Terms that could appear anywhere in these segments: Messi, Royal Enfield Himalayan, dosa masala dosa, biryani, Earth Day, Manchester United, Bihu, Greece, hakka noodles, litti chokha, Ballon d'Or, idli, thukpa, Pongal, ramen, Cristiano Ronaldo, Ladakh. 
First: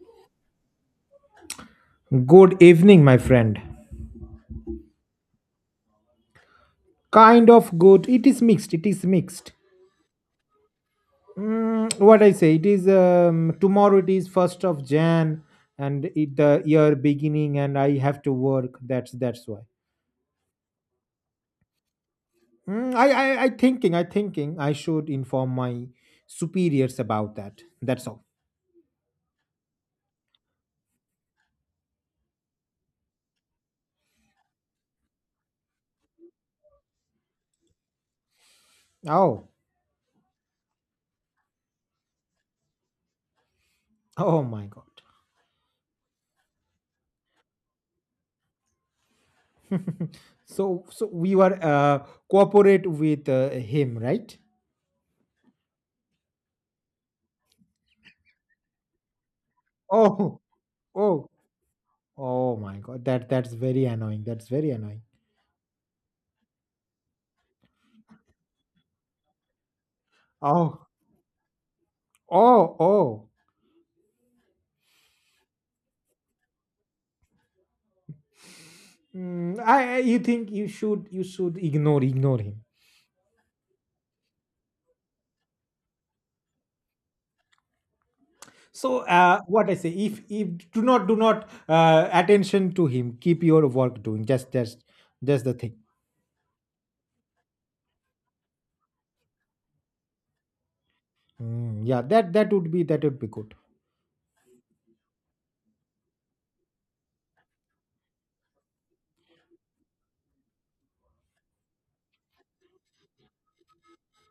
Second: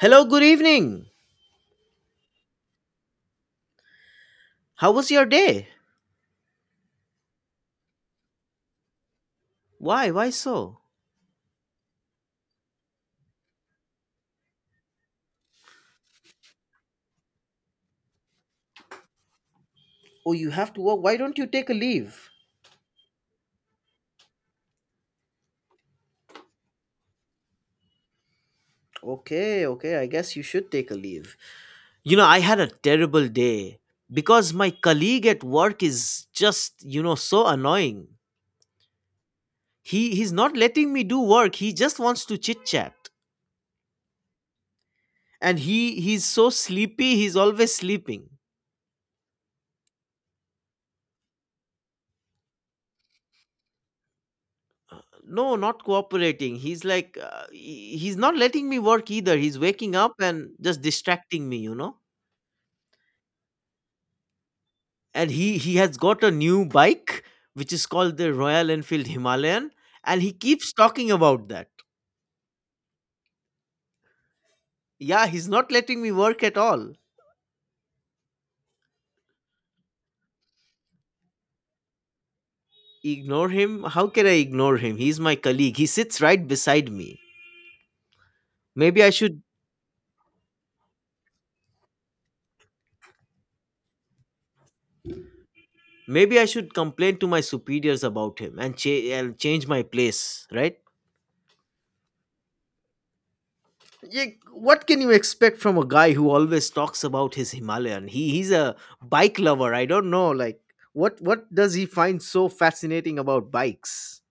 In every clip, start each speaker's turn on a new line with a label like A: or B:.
A: Hello, good evening.
B: Good evening, my friend.
A: How was your day?
B: Kind of good. It is mixed. It is mixed.
A: Why? Why so?
B: What I say, it is tomorrow. It is first of Jan, and it the year beginning, and I have to work. That's why.
A: Oh, you have to work. Why don't you take a leave?
B: Mm, I, I thinking. I thinking. I should inform my superiors about that. That's all.
A: Okay, okay. I guess you should take a leave. You know, I had a terrible day because my colleague at work is just, so annoying.
B: Oh
A: He's not letting me do work. He just wants to chit-chat.
B: oh my God.
A: And he's so sleepy. He's always sleeping.
B: So we were cooperate with him, right?
A: No, not cooperating. He's like he's not letting me work either. He's waking up
B: Oh
A: and just
B: oh
A: distracting me, you know?
B: oh my God. That's very annoying. That's very annoying.
A: And he has got a new bike, which is called the Royal Enfield Himalayan, and he keeps
B: Oh,
A: talking about that.
B: oh, oh.
A: Yeah, he's not letting me work at all.
B: You think you should ignore him.
A: Ignore him? How can I ignore him? He's my colleague. He sits right beside me.
B: So
A: Maybe I should
B: what I say, if do not attention to him. Keep your work doing. Just the thing.
A: Maybe I should complain to my superiors about him, and change my place, right?
B: Yeah, that would be good.
A: Yeah, what can you expect from a guy who always talks about his Himalayan? He's a bike lover. I don't know, like what does he find so fascinating about bikes?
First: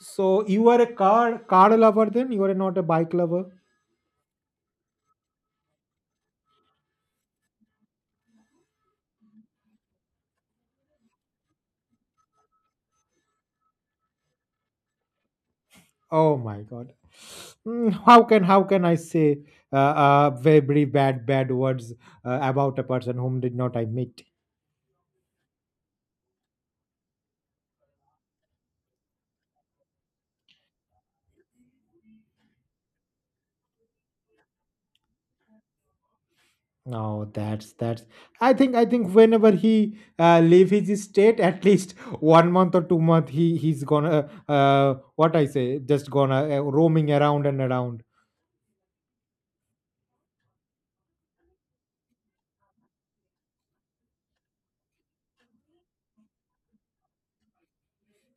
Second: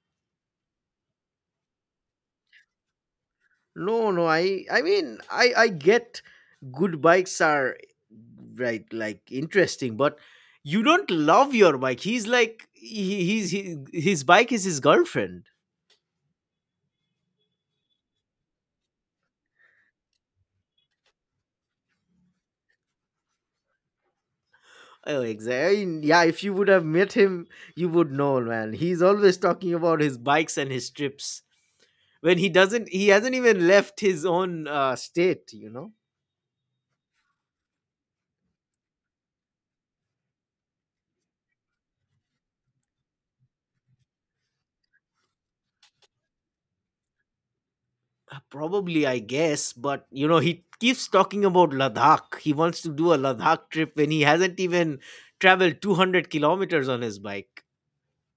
B: So you are a car lover, then you are not a bike lover.
A: No, no, I mean I get good bikes are, right, like, interesting, but you don't love your bike. He's like his bike is his girlfriend.
B: Oh my God. How can I say uh, very bad words about a person whom did not I meet?
A: Oh, exactly. Yeah, if you would have met him, you would know, man. He's always talking about his bikes and his trips when he doesn't. He hasn't even left his own state.
B: No, that's. I think whenever he leave his state, at least one month or 2 month, he's gonna what I say, just gonna roaming around and around.
A: Probably, I guess, but he keeps talking about Ladakh. He wants to do a Ladakh trip when he hasn't even traveled 200 kilometers on his bike.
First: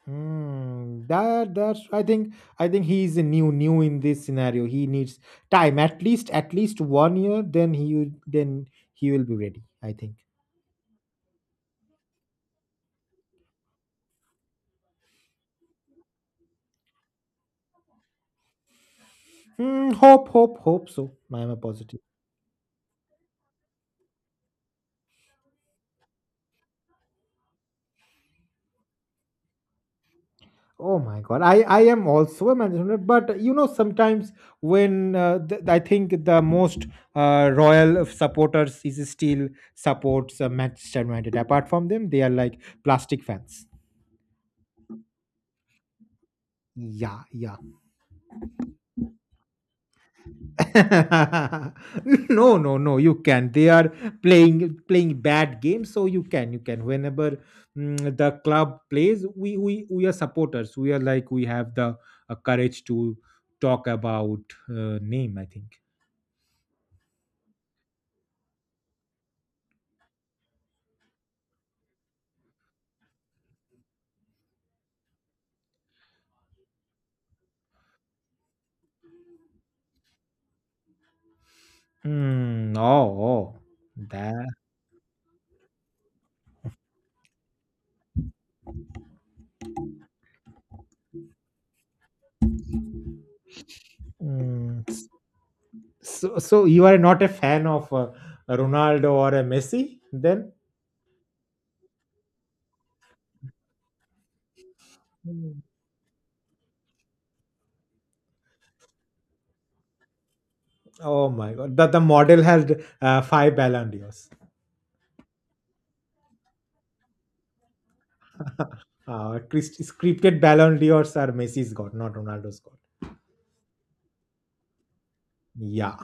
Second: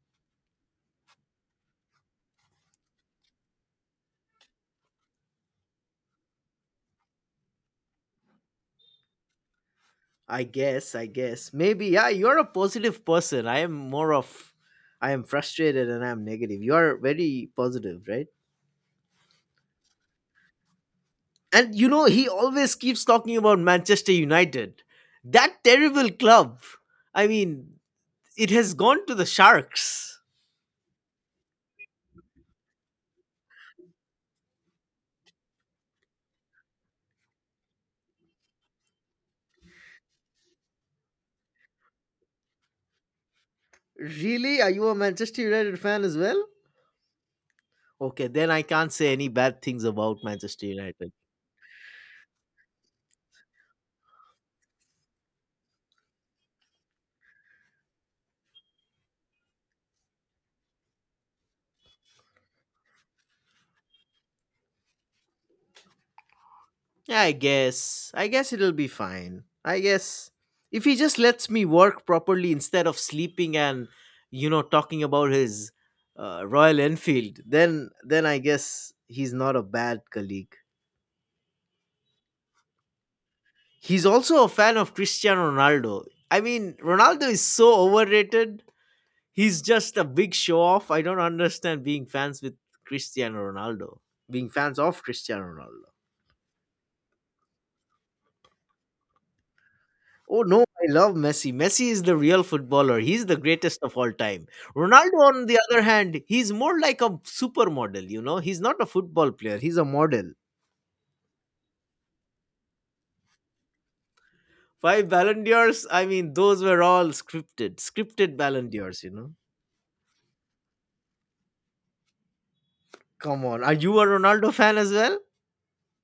B: Hmm. That's. I think he's new in this scenario. He needs time, at least one year. Then he will be ready. I think.
A: I guess, I guess. Maybe, yeah, you're a positive person. I am frustrated, and I'm negative. You are very positive, right?
B: Hmm, hope so. I am a
A: And
B: positive.
A: he always keeps talking about Manchester United, that terrible club. I mean, it has gone to the Sharks.
B: Oh my God. I am also a manager, but sometimes when I think the most royal of supporters is still supports Manchester United. Apart from them, they are like plastic fans.
A: Really? Are you a Manchester United fan as well?
B: Yeah, yeah.
A: Okay, then I can't say any bad things about Manchester United.
B: No, no, no. You can. They are playing bad games, so you can. Whenever the club plays, we are supporters. We are like we have the courage to talk about name. I think.
A: Yeah, I guess. I guess it'll be fine. I guess if he just lets me work properly instead of sleeping and talking about his Royal Enfield, then I guess he's not a bad colleague.
B: Hmm. Oh, oh,
A: He's also
B: that.
A: a fan of Cristiano Ronaldo. I mean, Ronaldo is so overrated. He's just a big show off. I don't understand being fans with Cristiano Ronaldo. Being fans
B: Mm,
A: of
B: s-
A: Cristiano Ronaldo.
B: so you are not a fan of Ronaldo or a Messi,
A: Oh
B: then?
A: no, I love Messi. Messi is the real footballer. He's the greatest of all time. Ronaldo, on the
B: Mm.
A: other hand, he's more like a supermodel, you know? He's not a football player, he's a model.
B: Oh my God, that the model has five Ballon d'Ors.
A: Five Ballon d'Ors, I mean, those were all scripted, scripted Ballon d'Ors, you know?
B: Scripted Ballon d'Ors are Messi's got, not Ronaldo's got.
A: Come on. Are you a Ronaldo fan as well?
B: Yeah.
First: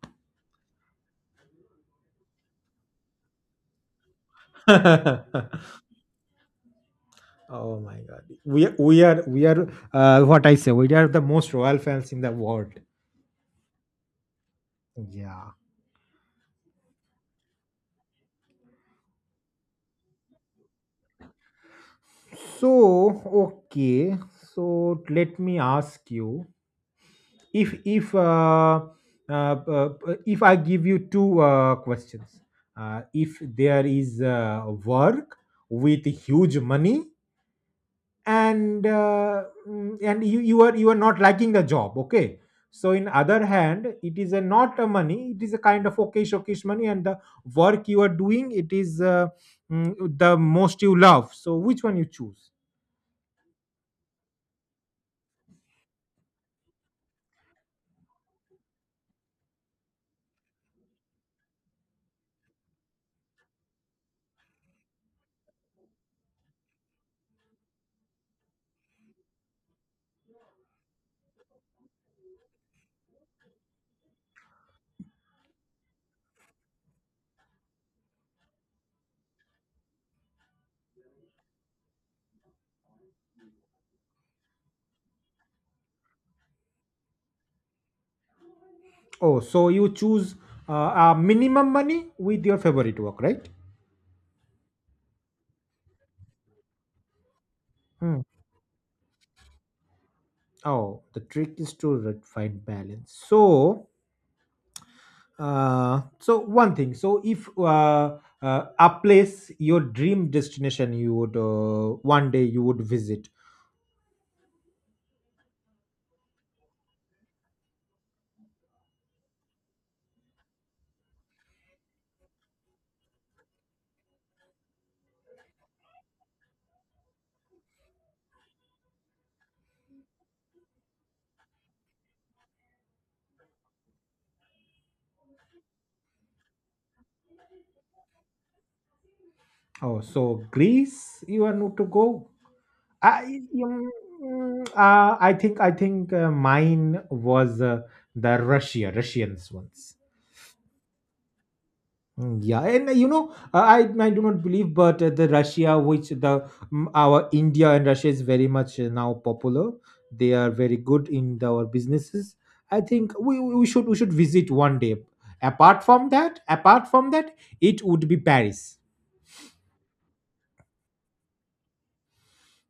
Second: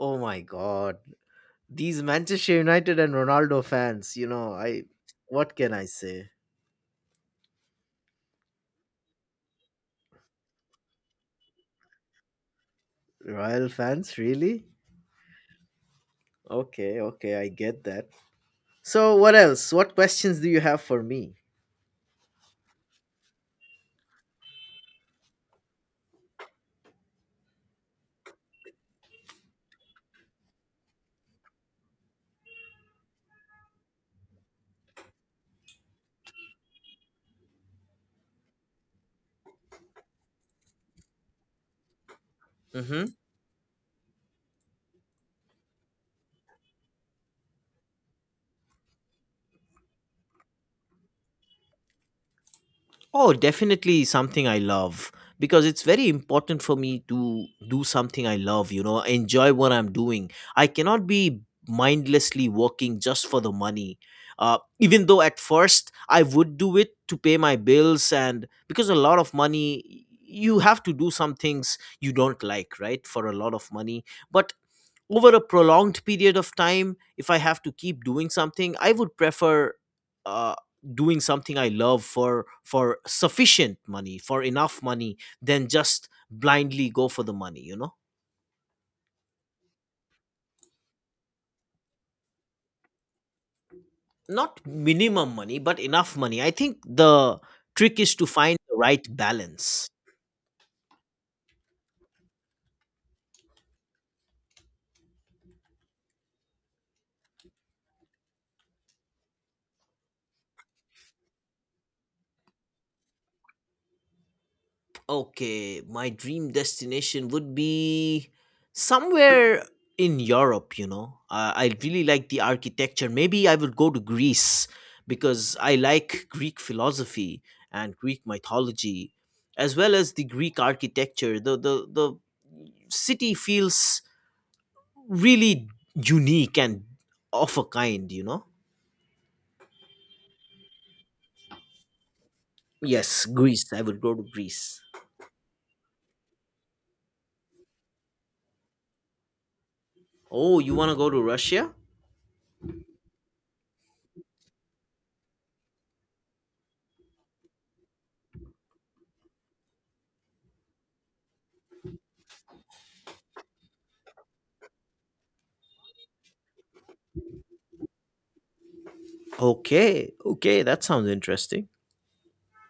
A: Oh my god. These Manchester United and Ronaldo fans, you know, I what can I say?
B: Oh my God, we are what I say. We are the most royal fans in the world.
A: Royal fans, really?
B: Yeah.
A: Okay, okay, I get that. So, what else? What questions do you have for me?
B: So okay. So let me ask you. if if uh, uh, uh, if I give you two questions. If there is work with huge money, and you are not liking the job, okay, so
A: Mm-hmm.
B: in other hand it is a not a money, it is a kind of okay showcase money, and the work you are doing, it is the most you love, so which one you choose?
A: Oh, definitely something I love, because it's very important for me to do something I love, enjoy what I'm doing. I cannot be mindlessly working just for the money. Even though at first I would do it to pay my bills, and because a lot of money, you have to do some things you don't like, right? For a lot of money. But over a prolonged period of time, if I have to keep doing something, I would prefer uh, doing something I love, for sufficient money, for enough money, than just blindly go for the money.
B: Oh, so you choose uh, minimum money with your favorite work, right?
A: Not minimum money, but enough money. I think the trick is
B: Hmm.
A: to find the right balance.
B: Oh, the trick is to find balance. So, so one thing. So, if a place, your dream destination, you would one day you would visit.
A: Okay, my dream destination would be somewhere in Europe. I really like the architecture. Maybe I would go to Greece, because I like Greek philosophy and Greek mythology, as well as the Greek architecture. The city feels really unique and of a kind.
B: Oh, so Greece, you want to go?
A: Yes,
B: I,
A: Greece. I
B: um,
A: would go to
B: mm,
A: Greece.
B: uh, I think, I think mine was the Russia, Russians ones.
A: Oh, you want to go to Russia?
B: Yeah, and I do not believe, but the Russia, which the our India and Russia is very much now popular. They are very good in our businesses. I think we should visit one day. Apart from that, it would be Paris.
A: Okay. Okay, that sounds interesting.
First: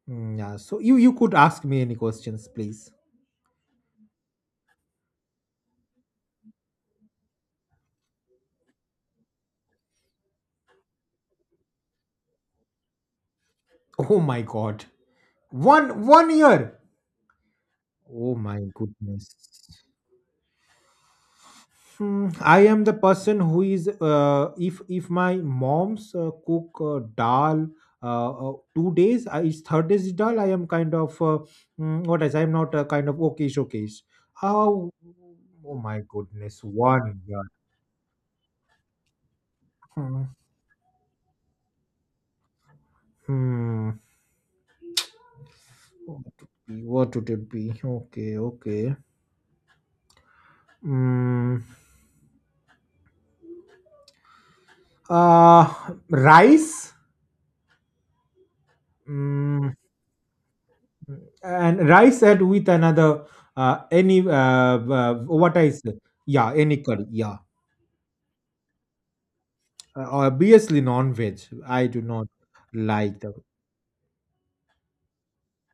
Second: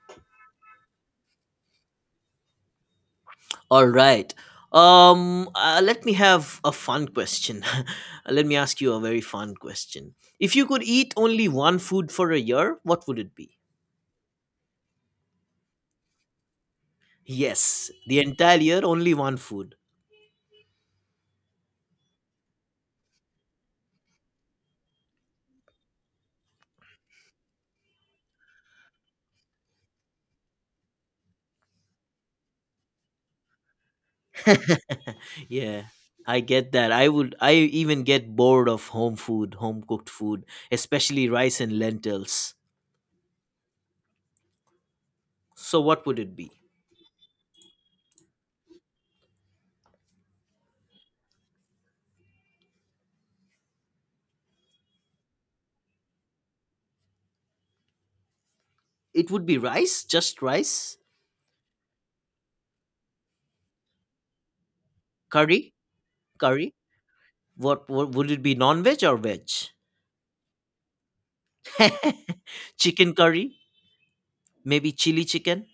B: Yeah. So you could ask me any questions, please.
A: All right. Let me have a fun question. Let me ask you a very fun question. If you could eat only one food for a year, what would it be?
B: Oh my God, one year.
A: Yes, the
B: Oh
A: entire
B: my
A: year, only one food.
B: goodness. Hmm, I am the person who is if my mom's cook dal 2 days, it's third days dal, I am kind of what is, I am not kind of okay showcase. Oh, oh
A: Yeah,
B: my
A: I
B: goodness,
A: get that.
B: one yeah.
A: I even get bored of home food, home cooked
B: Hmm.
A: food, especially rice and lentils.
B: Hmm.
A: So, what would
B: What
A: it
B: would
A: be?
B: be? What would it be? Okay, okay. Mm, uh, Rice.
A: It would be
B: Hmm,
A: rice, just rice,
B: and rice add with another any what I
A: curry,
B: say, yeah,
A: curry.
B: any curry, yeah.
A: What would it be, non veg or veg?
B: Obviously non-veg. I do not
A: Chicken
B: like the
A: curry? Maybe chili chicken?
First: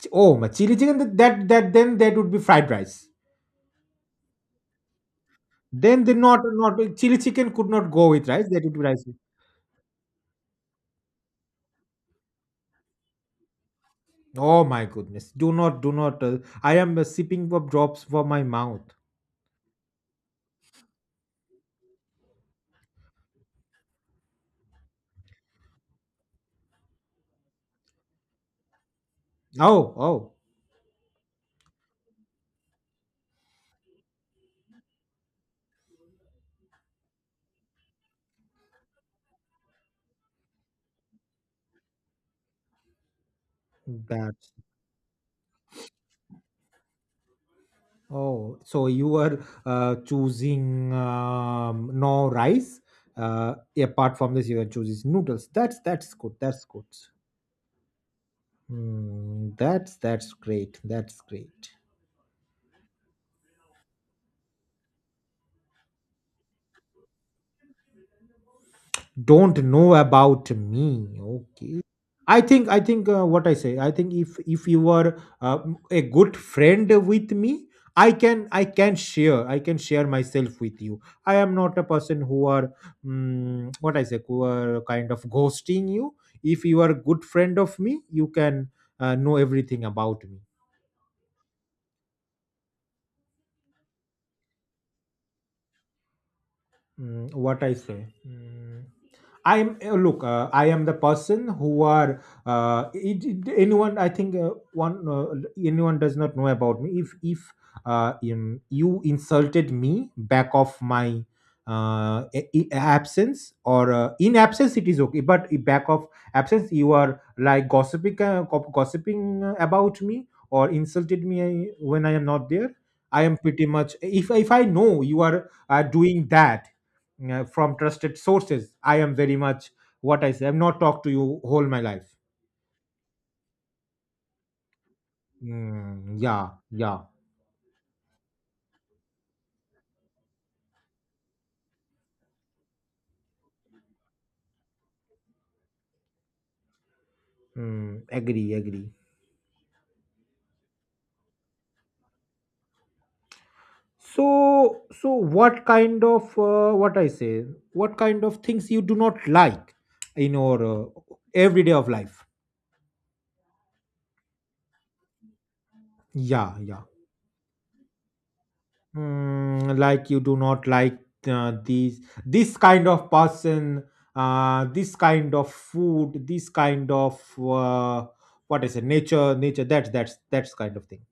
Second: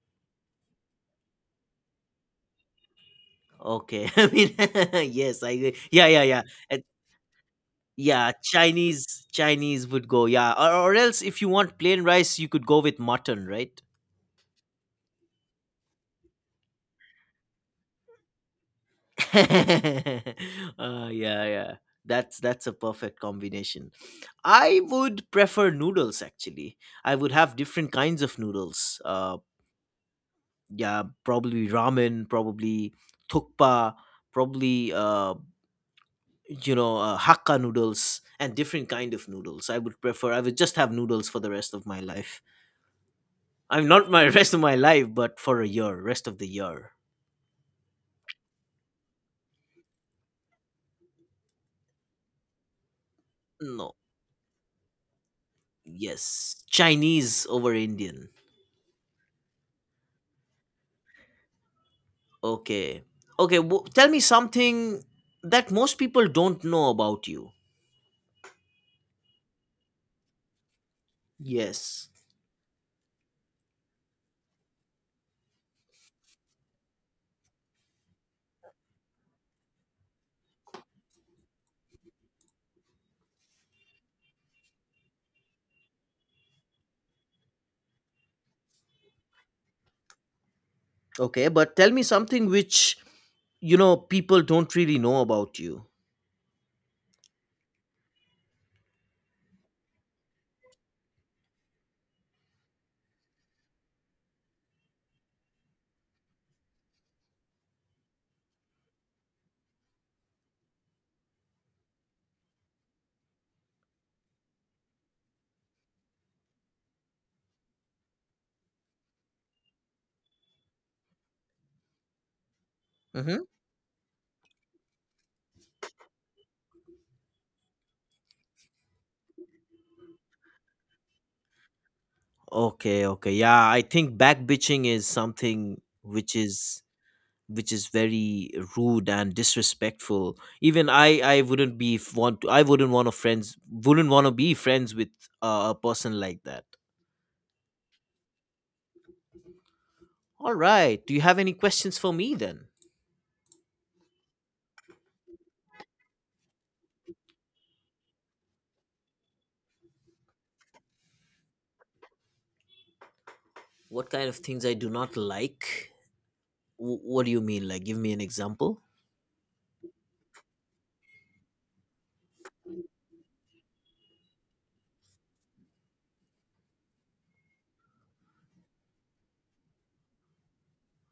B: oh, my chili chicken. Then that would be fried rice.
A: Okay. I mean, yes, I agree.
B: Then
A: Yeah,
B: the
A: yeah,
B: not
A: yeah.
B: not
A: And
B: chili chicken could not go with
A: yeah,
B: rice. That would be rice.
A: Chinese would go. Yeah. Or else, if you want plain rice, you could go with mutton, right?
B: Oh my goodness! Do not. I am sipping up drops for my mouth.
A: Yeah, yeah. That's a perfect combination. I would prefer noodles, actually. I would have different kinds of noodles.
B: Oh,
A: Yeah, probably ramen, probably thukpa, probably hakka noodles, and different kind of noodles. I would just have noodles for the rest of my life. I'm not my
B: that.
A: Rest of my life, but for a year, rest of the year.
B: Oh, so you were choosing no rice.
A: No,
B: Apart from this, you are choosing noodles. That's good.
A: yes,
B: That's good.
A: Chinese over Indian.
B: Hmm, that's great. That's great.
A: Okay. Okay, tell me something that most people don't know about you.
B: Don't know about me, okay.
A: Yes.
B: I think, what I say, I think if you are a good friend with me, I can share myself with you. I am not a person who are, what I say, who are kind of ghosting you. If you are a good friend of me, you can know everything about me.
A: Okay, but tell me something which people don't really know about you.
B: What I say. Mm. I am look. I am the person who are anyone. I think one anyone does not know about me. If you insulted me back of my absence or in absence, it is okay. But in back of absence, you are like gossiping about me or insulted me when I am not there. I am
A: Mhm.
B: pretty much, if I know you are doing that from trusted sources, I am very much, what I say, I've not talked to you whole my life.
A: Okay, okay. Yeah, I think back bitching is something which
B: Yeah,
A: is
B: yeah.
A: which is very rude and disrespectful. Even I wouldn't want to, I wouldn't want to friends wouldn't want to be friends with a person like that.
B: Agree, agree.
A: All right. Do you have any questions for me then?
B: So so what kind of what I say, what kind of things you do not like in your everyday of life?
A: What kind of things I do not like?
B: Yeah, yeah.
A: What do you mean? Like, give me an example?
B: Like, you do not like these this kind of person, this kind of food, this kind of uh, what is it, nature, that's kind of thing.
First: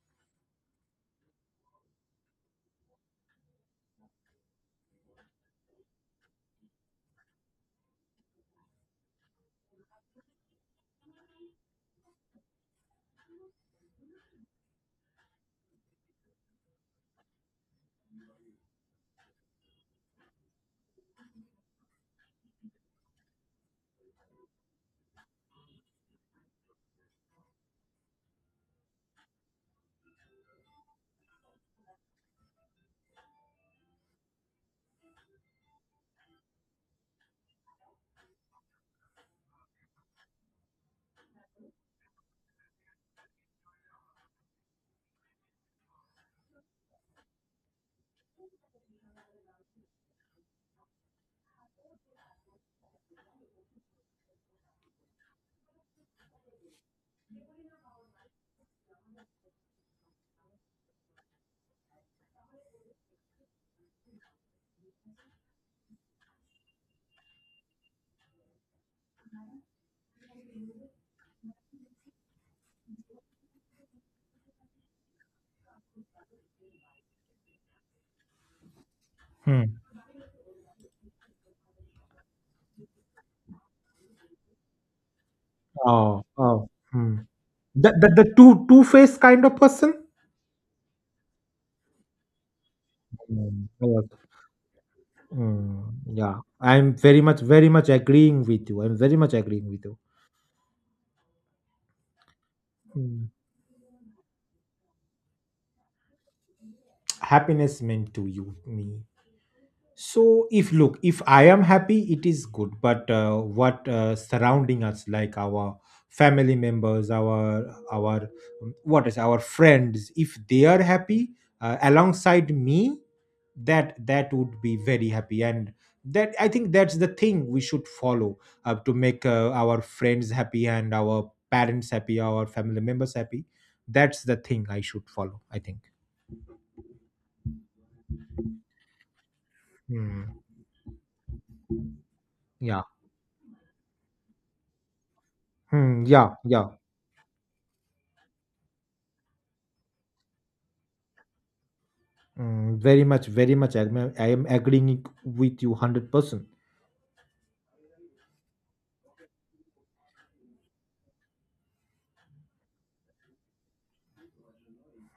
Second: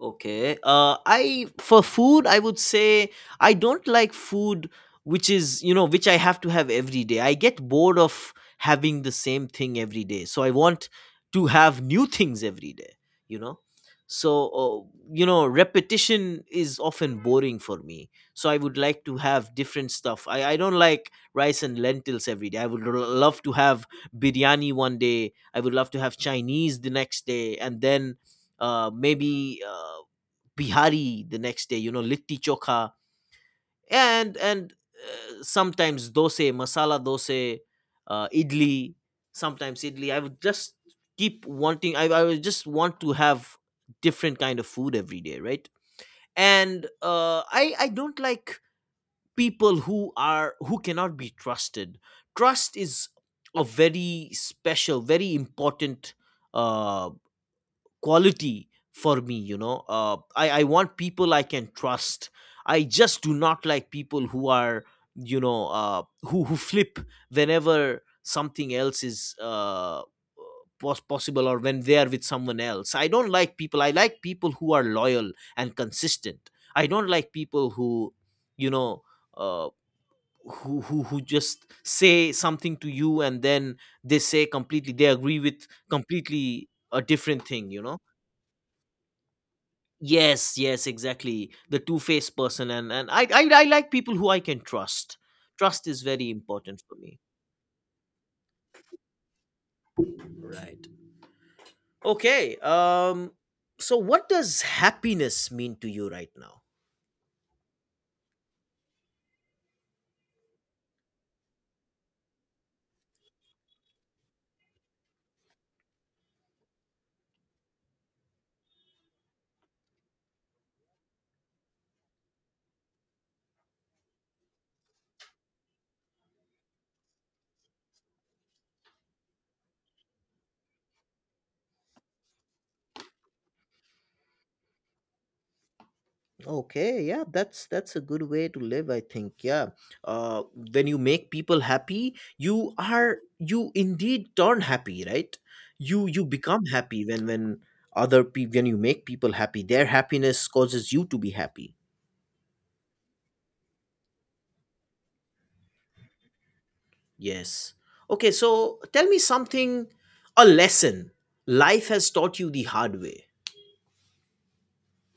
A: Okay. I for food, I would say I don't like food which is which I have to have every day. I get bored of having the same thing every day, so I want to have new things every day. You know, so, repetition is often boring for me. So I would like to have different stuff. I don't like rice and lentils every day. I would love to have biryani one day. I would love to have Chinese the next day, and then maybe. Bihari the next day, litti chokha, and sometimes dosa, masala dosa, idli, sometimes idli. I would just keep wanting, I would just want to have different kind of food every day, right? And I don't like people who cannot be trusted. Trust is a very special, very important uh quality for me, I want people I can trust. I just do not like people who are you know who flip whenever something else is possible, or when they are with someone else. I don't like people, I like people who are loyal and consistent. I don't like people who you know
B: Hmm.
A: uh, who just say something to you, and then they say completely, they agree with
B: Oh,
A: completely
B: oh.
A: a
B: Hmm.
A: different thing you
B: the,
A: know
B: the, the two faced kind of person.
A: Yes, yes, exactly. The two-faced person, and I like
B: Yes.
A: people who I can trust. Trust
B: Mm,
A: is very
B: yeah.
A: important
B: I'm
A: for me.
B: very much, very much agreeing with you. I'm very much agreeing with you.
A: Right. Okay.
B: Mm,
A: So, what does happiness mean to you right now?
B: Happiness meant to you me? So, if look, if I am happy, it is good. But what surrounding us, like our family members, our what is, our friends, if they are happy alongside me, that would be very happy, and that I think that's the thing we should follow, to make our friends happy, and our parents happy, our family members happy. That's the thing I should follow, I think.
A: Okay, yeah, that's a good way to live, I think. Yeah.
B: Hmm.
A: Uh when you make people happy,
B: Yeah.
A: you indeed turn happy, right?
B: Hmm,
A: You
B: yeah,
A: become
B: yeah.
A: happy when you make people happy, their happiness causes you to be happy.
B: Very much, very much. I am agreeing with you 100%.
A: Yes. Okay, so tell me something, a lesson life has taught you the hard way.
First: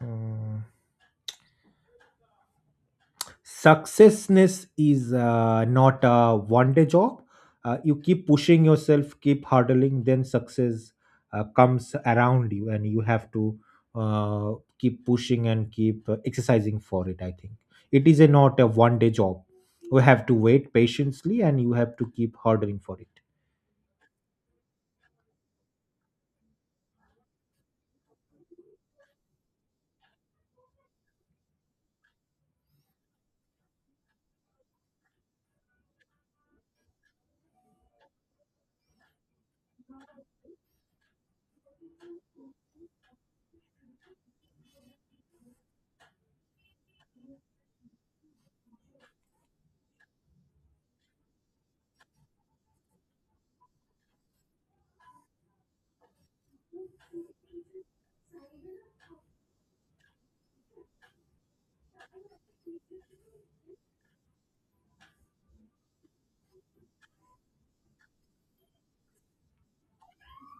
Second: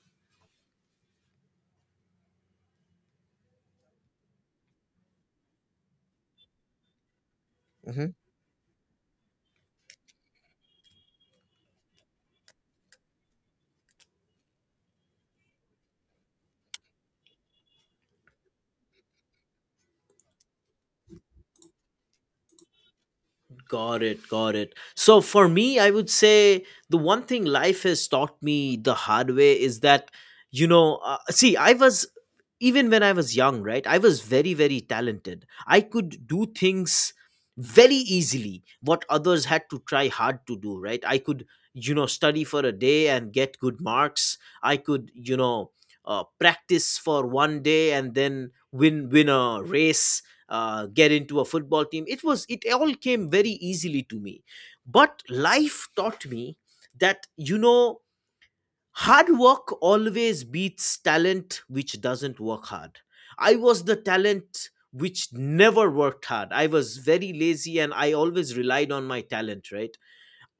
B: Mm, Successness is not a one day job. You keep pushing yourself, keep hurdling, then success comes around you, and you have to uh, keep pushing and keep exercising for it. I think it is a, not a one day job. You have to wait patiently and you have to keep hurdling for it.
A: Got it, got it. So for me, I would say the one thing life has taught me the hard way is that, see, I was even when I was young, right? I was very, very talented. I could do things very easily, what others had to try hard to do, right? I could, study for a day and get good marks. I could, practice for one day, and then win a race, get into a football team. It all came very easily to me. But life taught me that, hard work always beats talent which doesn't work hard. I was the talent which never worked hard. I was very lazy, and I always relied on my talent, right?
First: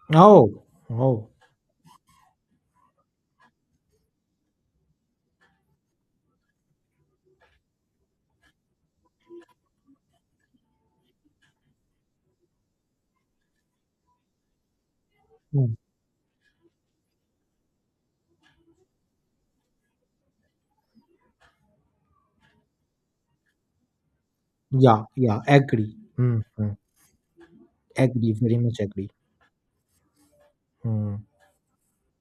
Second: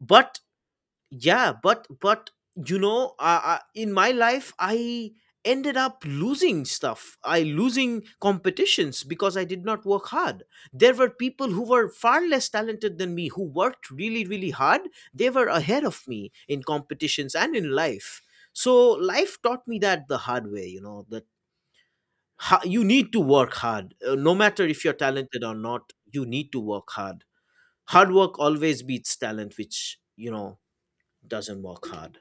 A: But
B: Oh, oh,
A: yeah, but in my life, I ended up losing stuff, I losing competitions, because I did not work hard. There were people who were far less talented than me who worked really, really hard. They were
B: mm.
A: ahead of me in competitions and in life. So life taught me that the hard way, that you need to work hard. No matter if you're
B: yeah, yeah,
A: talented or not,
B: agree.
A: you
B: Mm,
A: need to
B: mm.
A: work hard. Hard work
B: Agree, very
A: always
B: much agree.
A: beats talent which,
B: Hmm.
A: doesn't work hard.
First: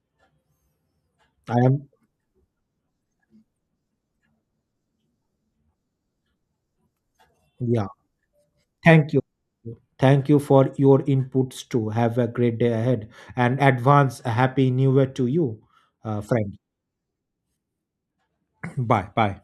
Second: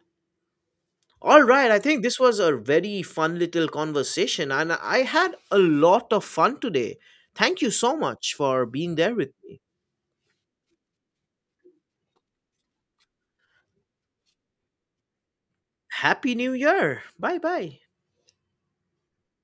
A: All
B: I
A: right, I
B: am,
A: think this was a very fun little conversation, and I had a lot of fun today. Thank you
B: yeah.
A: so much for being
B: Thank
A: there
B: you.
A: with me.
B: Thank you for your inputs too. Have a great day ahead and advance a happy new year to you,
A: Happy New
B: friend.
A: Year! Bye bye.
B: Bye. Bye.